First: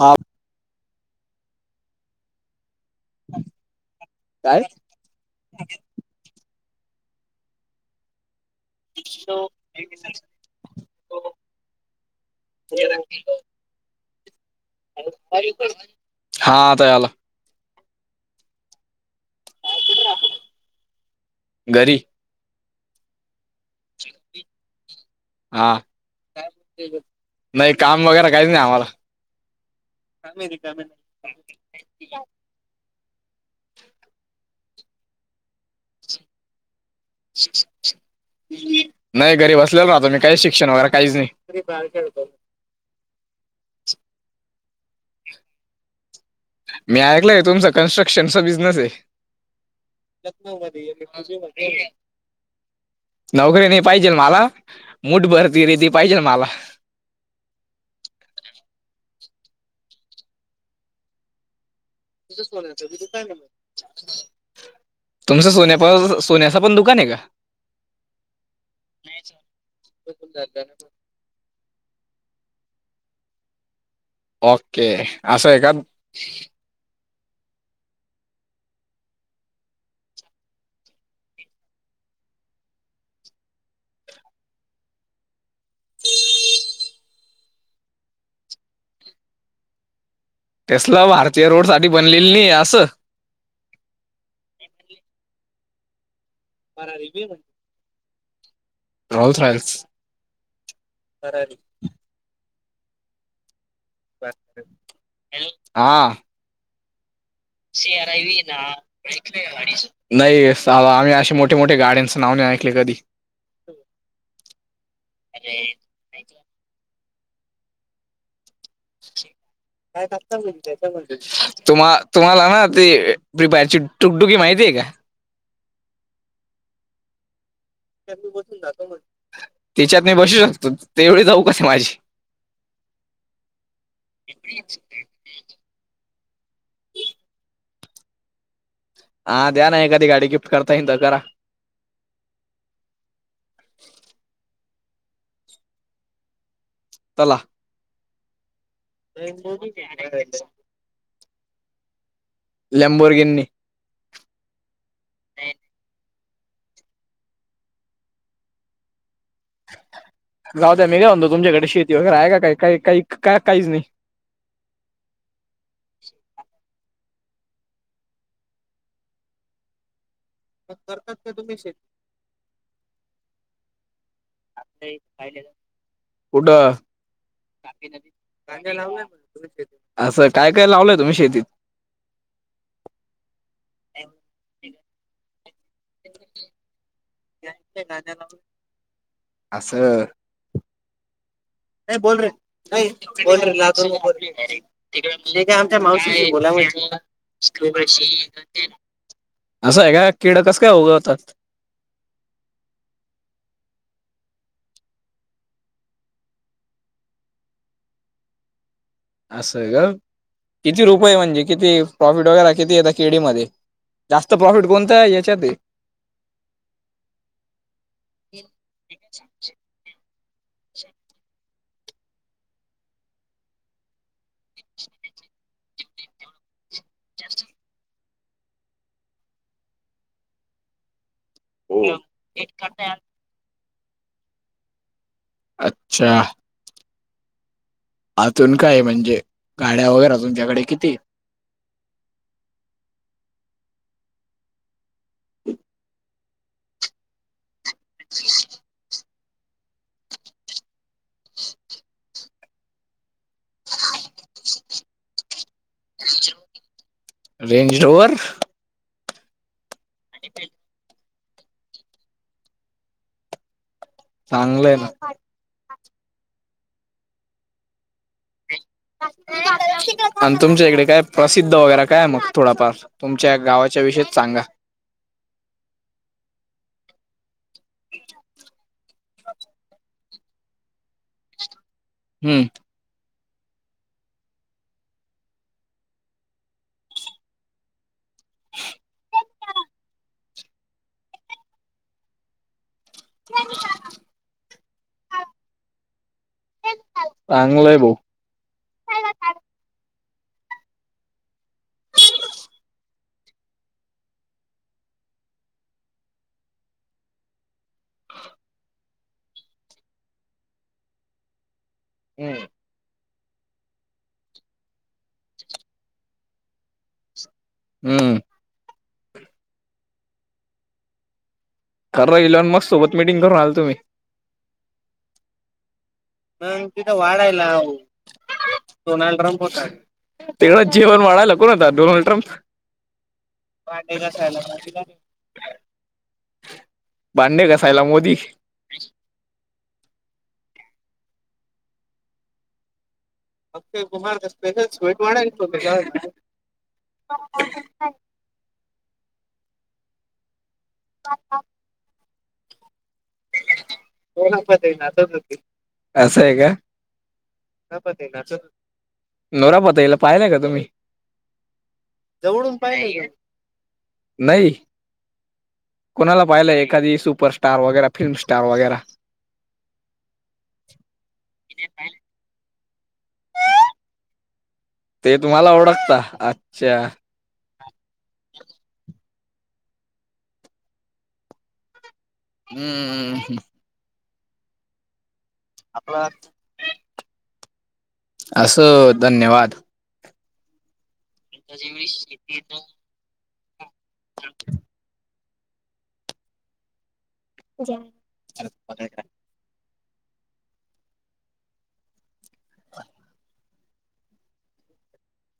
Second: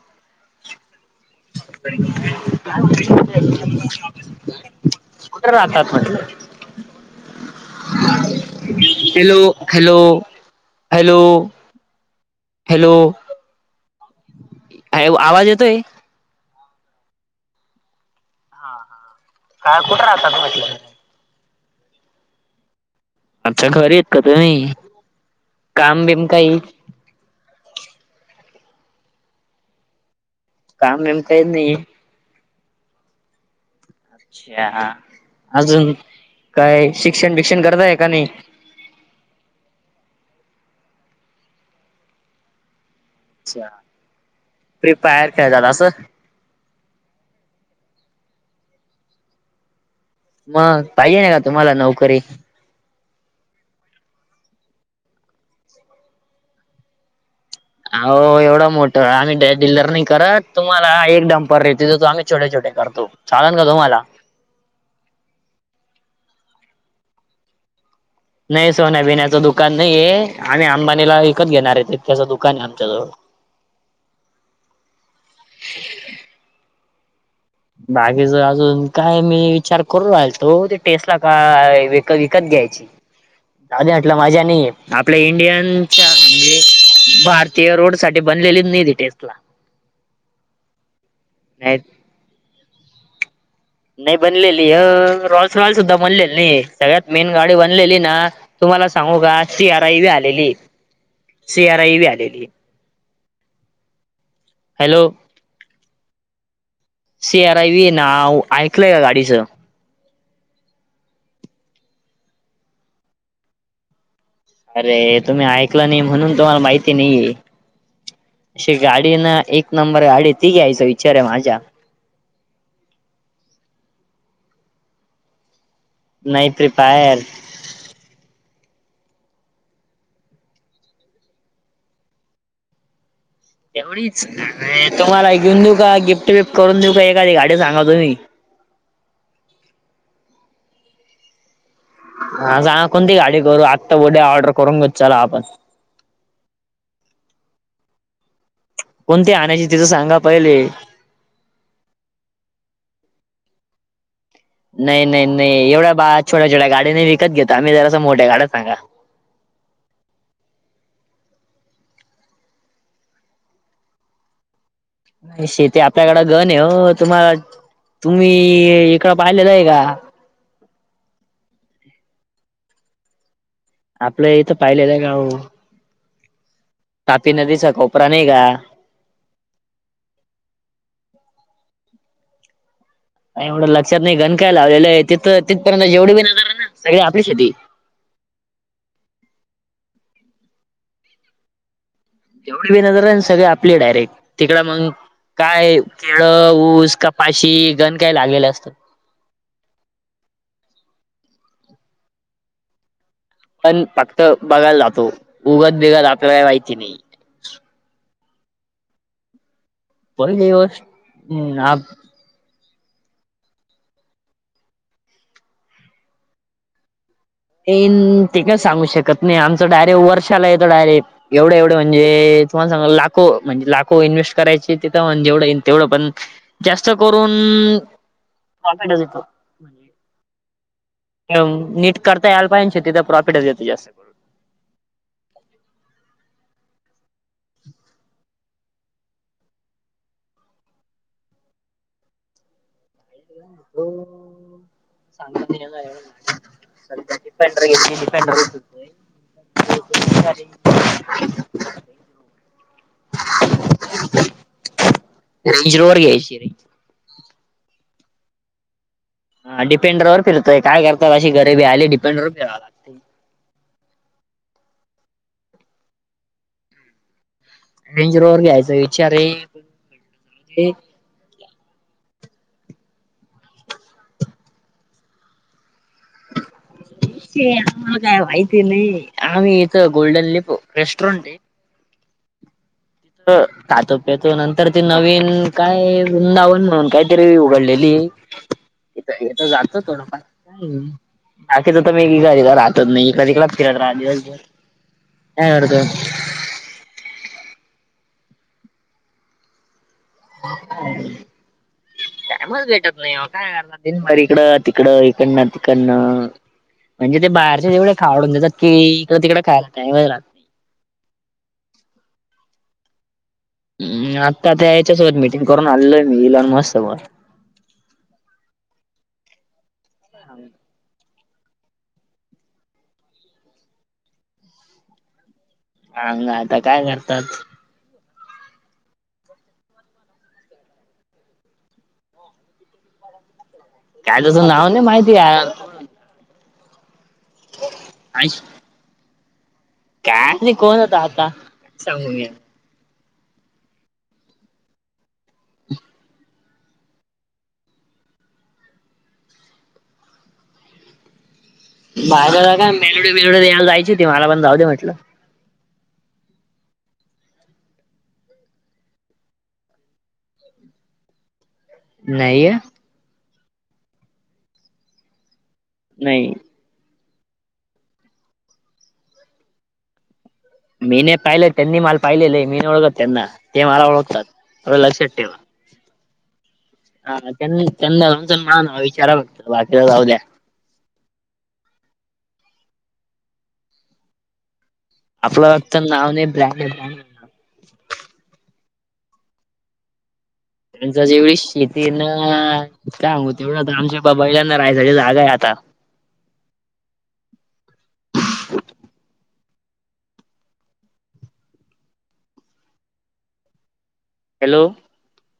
हां. [unintelligible] कुठं राहतात म्हटलं? Hello, hello, hello, hello! आवाज येतोय? हा आता यायलाय. काय कुठे राहतात म्हटलं? घरी. अच्छा घरी येत का तुम्ही हा काम बिम काही. नाही काम वगैरे काहीच नाही आम्हाला. काम बीम काहीच नाही. अच्छा! अजून काय शिक्षण बिक्षण करतय का नाही? नाही घरी बसलेल ना मी काही शिक्षण वगैरे काहीच नाही. अच्छा! फ्री फायर खेळतात असं. मी ऐकलंय आहे तुमच कन्स्ट्रक्शनचा बिझनेस आहे. मग पाहिजे नाही का तुम्हाला नोकरी. नोकरी नाही पाहिजे मला मुठ [unintelligible] पाहिजे मला. हो एवढं मोठं आम्ही डीललरनिंग करत तुम्हाला एक पद्धतीचा आम्ही छोट्या छोट्या करतो चालेल का तुम्हाला? तुमचं सोन्या सोन्याचा पण दुकान आहे का? नाही सोन्या बिन्याचं दुकान नाहीये, आम्ही अंबानीला विकत घेणार आहे त त्याचं दुकान आहे आमच्या जवळ. ओके! असहाय का? बाकीच अजून काय मी विचार करू राहिल तो ते टेस्टला का व विकत घ्यायच. दा म्हटलं माझ्यानी आपल्या इंडियनच्या म्हणजे भारतीय रोड साठी बनलेली निधी टेसला. तसल भारतीय रोड नाही साठी बनलेली नाही असं. नाही बनलेली अ रॉस रॉल सुद्धा बनलेली नाही सगळ्यात मेन गाडी बनलेली ना तुम्हाला सांगू राहुल का C Royals R I B आलेली, सी आर आय बी आलेली हॅलो हा सी आर आय व ना ऐकलंय का गाडीचं. नाही सा वा आम्ही असे मोठे नावने ऐकले कधी. अरे! तुम्ही ऐकलं नाही म्हणून तुम्हाला माहिती नाही आहे, अशी गाडी ना एक नंबर गाडी ती घ्यायच विचार माझ्या. तुम्हा तुम्हाला ना ते बारची टुकडुकी माहितीय का? नाही ते पायर तिच्या तू बसून जातो म्हणलं तिच्यात मी बसू शकतो तेवढी जाऊ का माझ्याशी [inaudible] एवढीच इच्छा नाही, तुम्हाला एक घेऊन देऊ का गिफ्ट बिफ्ट करून देऊ का एकादी गाडी सांगा तुम्ही? हा द्या ना एखधी गाडी गिफ्ट करता येईन तर करा. हा सांगा कोणती गाडी करू आत्ता उद्या ऑर्डर करून विचारा आपण तला कोणती आणायची ति तर सांगा पहिले. लेम्बोर्गिनी. नाही नाही नाही एवढ्या बा छोट्या छोट्या गाड्या नाही विकत घेता आम्ही जरासं मोठ्या गाड्या सांगा. जाऊ द्या मी काय म्हणतो तुमच्याकडे शेती वगैरे आहे का काही काही काही का काहीच नाही? शेती आपल्याकड गन आहे हो तुम्हाला तुम्ही इकडं पाहिलेलं नाही का पण करतात का तुम्ही शेती? आपलं इथं पाहिलेलं आहे का हो आपल्या [unintelligible] कुठं? तापी नदीचा कोपरा नाही का? लावूया असं काय काय लावलंय तुम्ही शेतीत? नाही एवढं लक्षात नाही गन काय लावलेलं आहे तिथं तिथपर्यंत जेवढ बी नजर ना सगळी आपली शेती. असं नाही बोल रे, जेवढे बी नाही नजर बोल सगळे रे आपले लाजू नको डायरेक्ट तिकडं मग ठीक आहे काय आमच्या केळ मावशी बोला ऊस म्हटलं. कपाशी गण काय लागलेले असतात. असं आहे का किड कस काय उगवतात? पण फक्त बघायला जातो उगत बिगत आपल्याला काय माहिती नाही. असं ग पहिली गोष्ट किती रुपये म्हणजे किती हम्म प्रॉफिट वगैरे किती यता खेडी मध्ये जास्त प्रॉफिट कोणतं याच्यात हे? एन ते काय सांगू शकत नाही आमचं डायरेक्ट वर्षाला येतो डायरेक्ट एवढं एवढं म्हणजे तुम्हाला सांग लाखो म्हणजे लाखो इन्व्हेस्ट करायची तिथं म्ह जेवढं येईन तेवढं पण जास्त करून प्रॉफिटच येतो हो. नीट करता यायला पाहिेजे ना शेती तर प्रॉफिटच येतं जास्त मग, अच्छा. आतून काय म्हणजे गाड्या वगैरे अजून तुझ्याकडे किती हे? सांग [unintelligible] पढर घेतली पंढर [unintelligible] रिजरोवर घ्यायची रेंगरोअर रेंजरोवर हा. डिेंडर वर फिरतोय काय [unintelligible] अशी गरीबी आली डिपंडर फिराला चांगलंय ना. रेंज रोव्हर घ्यायचय. आणि तुमच्या इकडे काय प्रसिद्ध वगैरे काय मग थोडाफार तुमच्या गावाच्या विषयीत सांगा. ते आम्हाला काय माहिती नाही आम्ही इथ गोल्डन लिप रेस्टॉरंट हे हम्म खातो प्याेतो नंतर ती नवीन काय वृंदावन म्हणून काहीतरी उघडलेली हे [unintelligible] इथथ जातो [unintelligible] हो ना पण बाकीच तर मी राह [unintelligible] नाही कधी कला फिड राली कायतो [unintelligible] चांगलंय भो. ह [unintelligible] टाईमच भेटत नाही, काय आता दिनभर तिकडं इकडन तिकडनं [inaudible] म्हणजे ते बाहेरचे तेवढे खाऊडून देतात की, इकडे तिकडे खायला टाईमच राहत हम्म. हम्म्म, आता त्या याच्यासोबत मिटिंग करून आललोय मी इलॉन मस्त सोबत. हम्म. ह [unintelligible] खरं ईलॉन मस्स सोबत मिटिंग करून आलतो मी. सांग ह आता काय तिथं करतात. वाडाय लाव. डोनाल्ड ट्रम्प होता, तेना जेवण वाडायला कोण होता, डोनाल्ड ट्रम्प. काय तसं नाव नाही माहिती यार. भांडे गासायला मोदी. कायली कोण होता आता,, सांगून येल अक बुहाार स्पेशल स्वीट वाढायला होते काय. ह [unintelligible] जा का मेलोड मेलड यायला [unintelligible] असय का. नोरापात येला पाहिलाय का तुम्ही. नाहीये जवळून पायलय का, नै. कोणाला नाही पाहिलंय एखादी सुपरस्टार वगैरा फिल्म स्टार वगैरा. [inaudible] मी नै पाहिले त्यांनी माला पाहिलेय, मी नै ओळखत त्यांना ते माला ओळखतात. थोडं ते लक्षात ठेवा. तुम्हाला ओळखता, अच्छा. हा, त्यांन चंद च माणा ना विचार बघत, बाकीच जाऊद्या. हम्ममम हम्म. आपलं फक्त नाव नाही ब्रँड एक हाय. असं धन्यवाद. त्यां जेवढी शेती ना सांगू तेवढं आमच्या बा बैलांना राहायच जागा आहे आता. [unintelligible] ह [unintelligible] हॅलो!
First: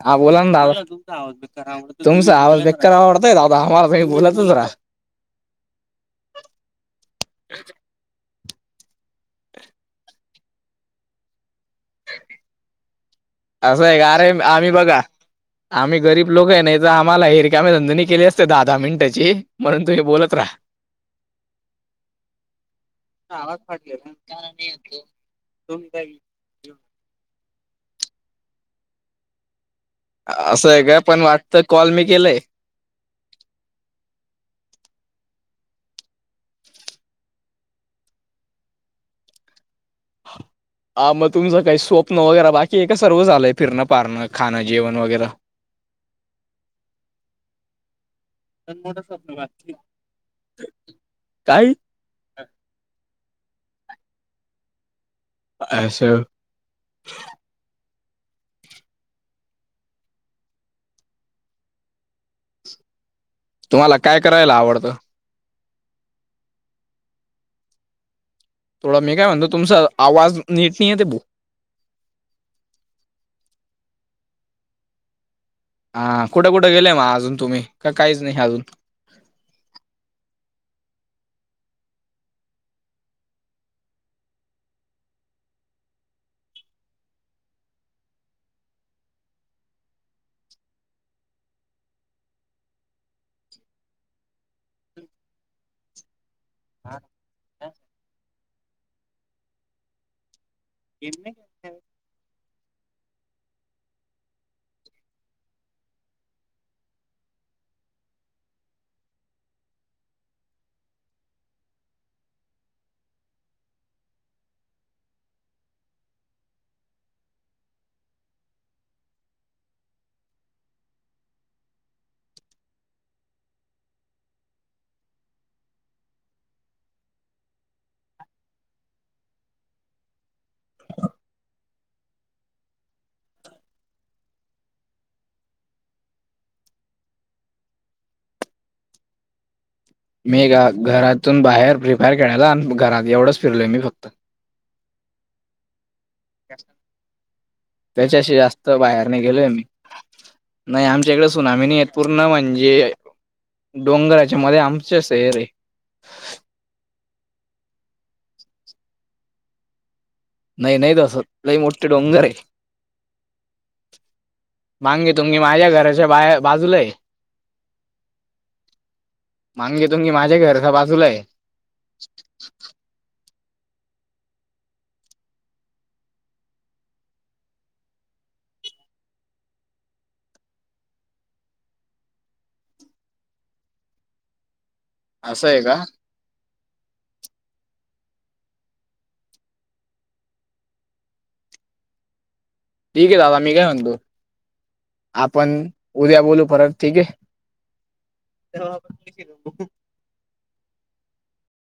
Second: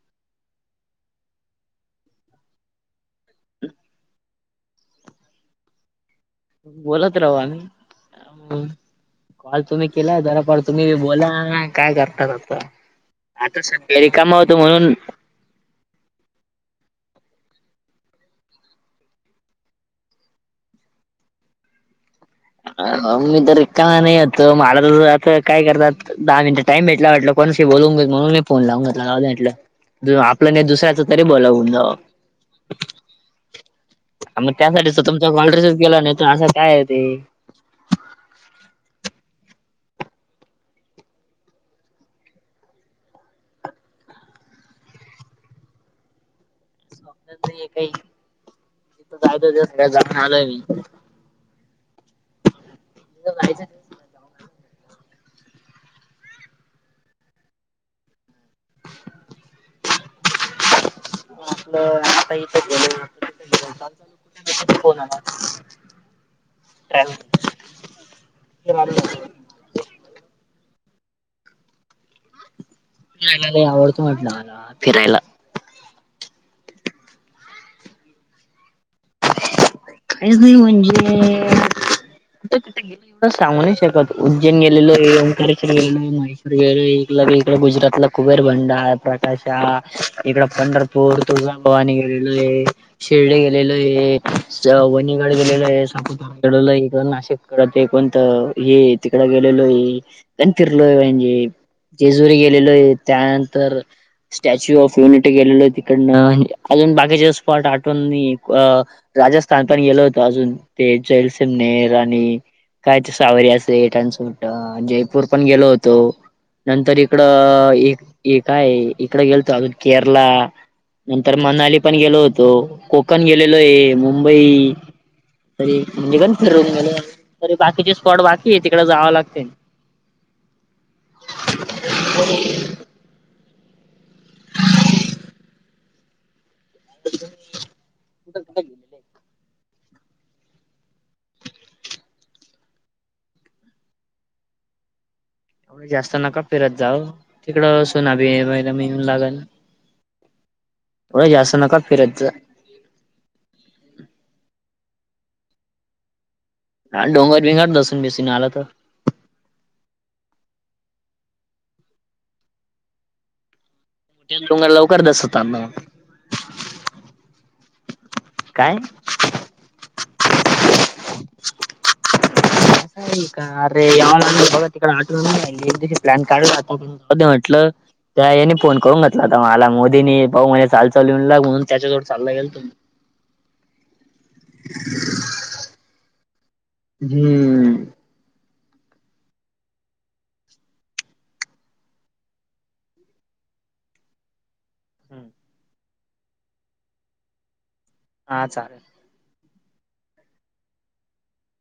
हा बोला ना, तुमचा आवाज बेकार आवडतय दादा आम्हाला काही बोलतच राहा. बोलत राहू आम्ही, आम्ही कॉल तुम्ही केला जरा तुम्ही बी बोला काय करतात आता. आता असंय सध्या का अरे रिकामा होतो आम्ही म्हणून बघा आम्ही गरीब लोक आहे, नाही तर आम्हाला हे रिकामे धंदे नाही केली असते दहा दहा मिनिटाचे, म्हणून तुम्ही बोलत राहा. [inaudible] मी तर रिकामा नाही होतो, मला तर आता काय करतात दहा मिनिटं टाईम भेटला म्हटलं कोणशी बोलून घेऊ त म्हून फोन लावून घेतला जाऊदे म्हटलं. ते आपलं नाही, असं आहे का दूसर्याच पण तरी भलं वाटतं हून कॉल जावं. मी केलंय मग त्यासाठीच तुमचा कॉल रिसीव केला, नाही असं काय आहे ते. हा हा मग तुमचं काही स्वप्न वगैरे बाकी सर्व झालंय फिरं फारणं खाणं वगैरे नाही काही तीथ जाखण आलोय मी काय? नाही जात. असं. आपलं आता ईथे चालू तुम्हाला काय कुठे करायला आवडतं फोन आला होता. ट्रॅव्हल्स थोडं! मी काय म्हणतो, तुमचा आवाज नीट नाही आहे ते भाऊ. फिरायला आवडतो म्हटलं मला फिरायला. हा कुठे कुठे गेलेय मग अजून तुम्ही का काहीच नाही अजून काहीच नाही म्हणजे कुठ कुठ गेले. सांगू नाही शकत उज्जेन गेलेलो, ओंकारेश्वर गेलो, महे्वर गेलो, गुजरातला कुबेर बंडा प्रकाश, इकड पंढरपूर तुळगाभवानीरे गेलो आहे. शिर्डी गेलेलो आहे. वनीगडे गेलेलं आहे संपड नाशिकड कोण ते हे तिकड गेलेलो आहे आणि फिरलोय म्हणजे जेजुरी गेलेलो आहे त्यानंतर स्टॅच्यू ऑफ युनिटी गेलेल तिकडनं अजून बाकीचे स्पॉट आठव नाही. राजस्थान पण गेलो होतं अजून ते जैलसिमनेर आणि कायच सावर असटनसूट जयपूर पण गेलो होतो. नंतर इकडं काय इकडं गेलतो अजून केरला नंतर मनाली पण गेलो होतो, कोकण गेलेलो आहे. मुंबई तरी म्हणजे निवांत फिरून गेलं तरी बाकीचे स्पॉट बाकी आहे तिकडे जावं लागतेच तर मग मी घरातून बाहेर प आणि घरात एवढंच फिरलोय मी फक्त जास्त नका फिरत जाव तिकडं सुनाभी त्याच्याशी जास्त मिळन बाहेर नाही लागल. गेलोय मी नाही आमच्या इकडे एवढं जास्त सुनामीनी नका आहेत फिरत पूर्ण जा म्हणजे जे डोंगराच्या मध्ये आमचच हेर आहे. हा डोंगर बिंगर दसून बेसी ना आला तर नाही नाही धसत लई मोठे डोंगर आहे. डोंगर लवकर मांगी तुंगी दसवतात ना माझ्या घराच्या बाहेर बाजूला आहे. काय? मांगीतुंगी की माझ्या घरच्या बाजूला आहे. असं का अरे या बघा तिकडे आठ एकशी प्लॅन काढला आता कधी म्हटलं? त्या यांनी फोन करून घेतला आता मला मोदींनी भाऊ म्हणल चाल चालून ला म्हणून त्याच्याजोड चाल गेल तु असं आहे का? हम्म ठीक आहे दादा मी काय म्हणतो! आपण उद्या बोलोलू परत ठीक आहे. हा चालेल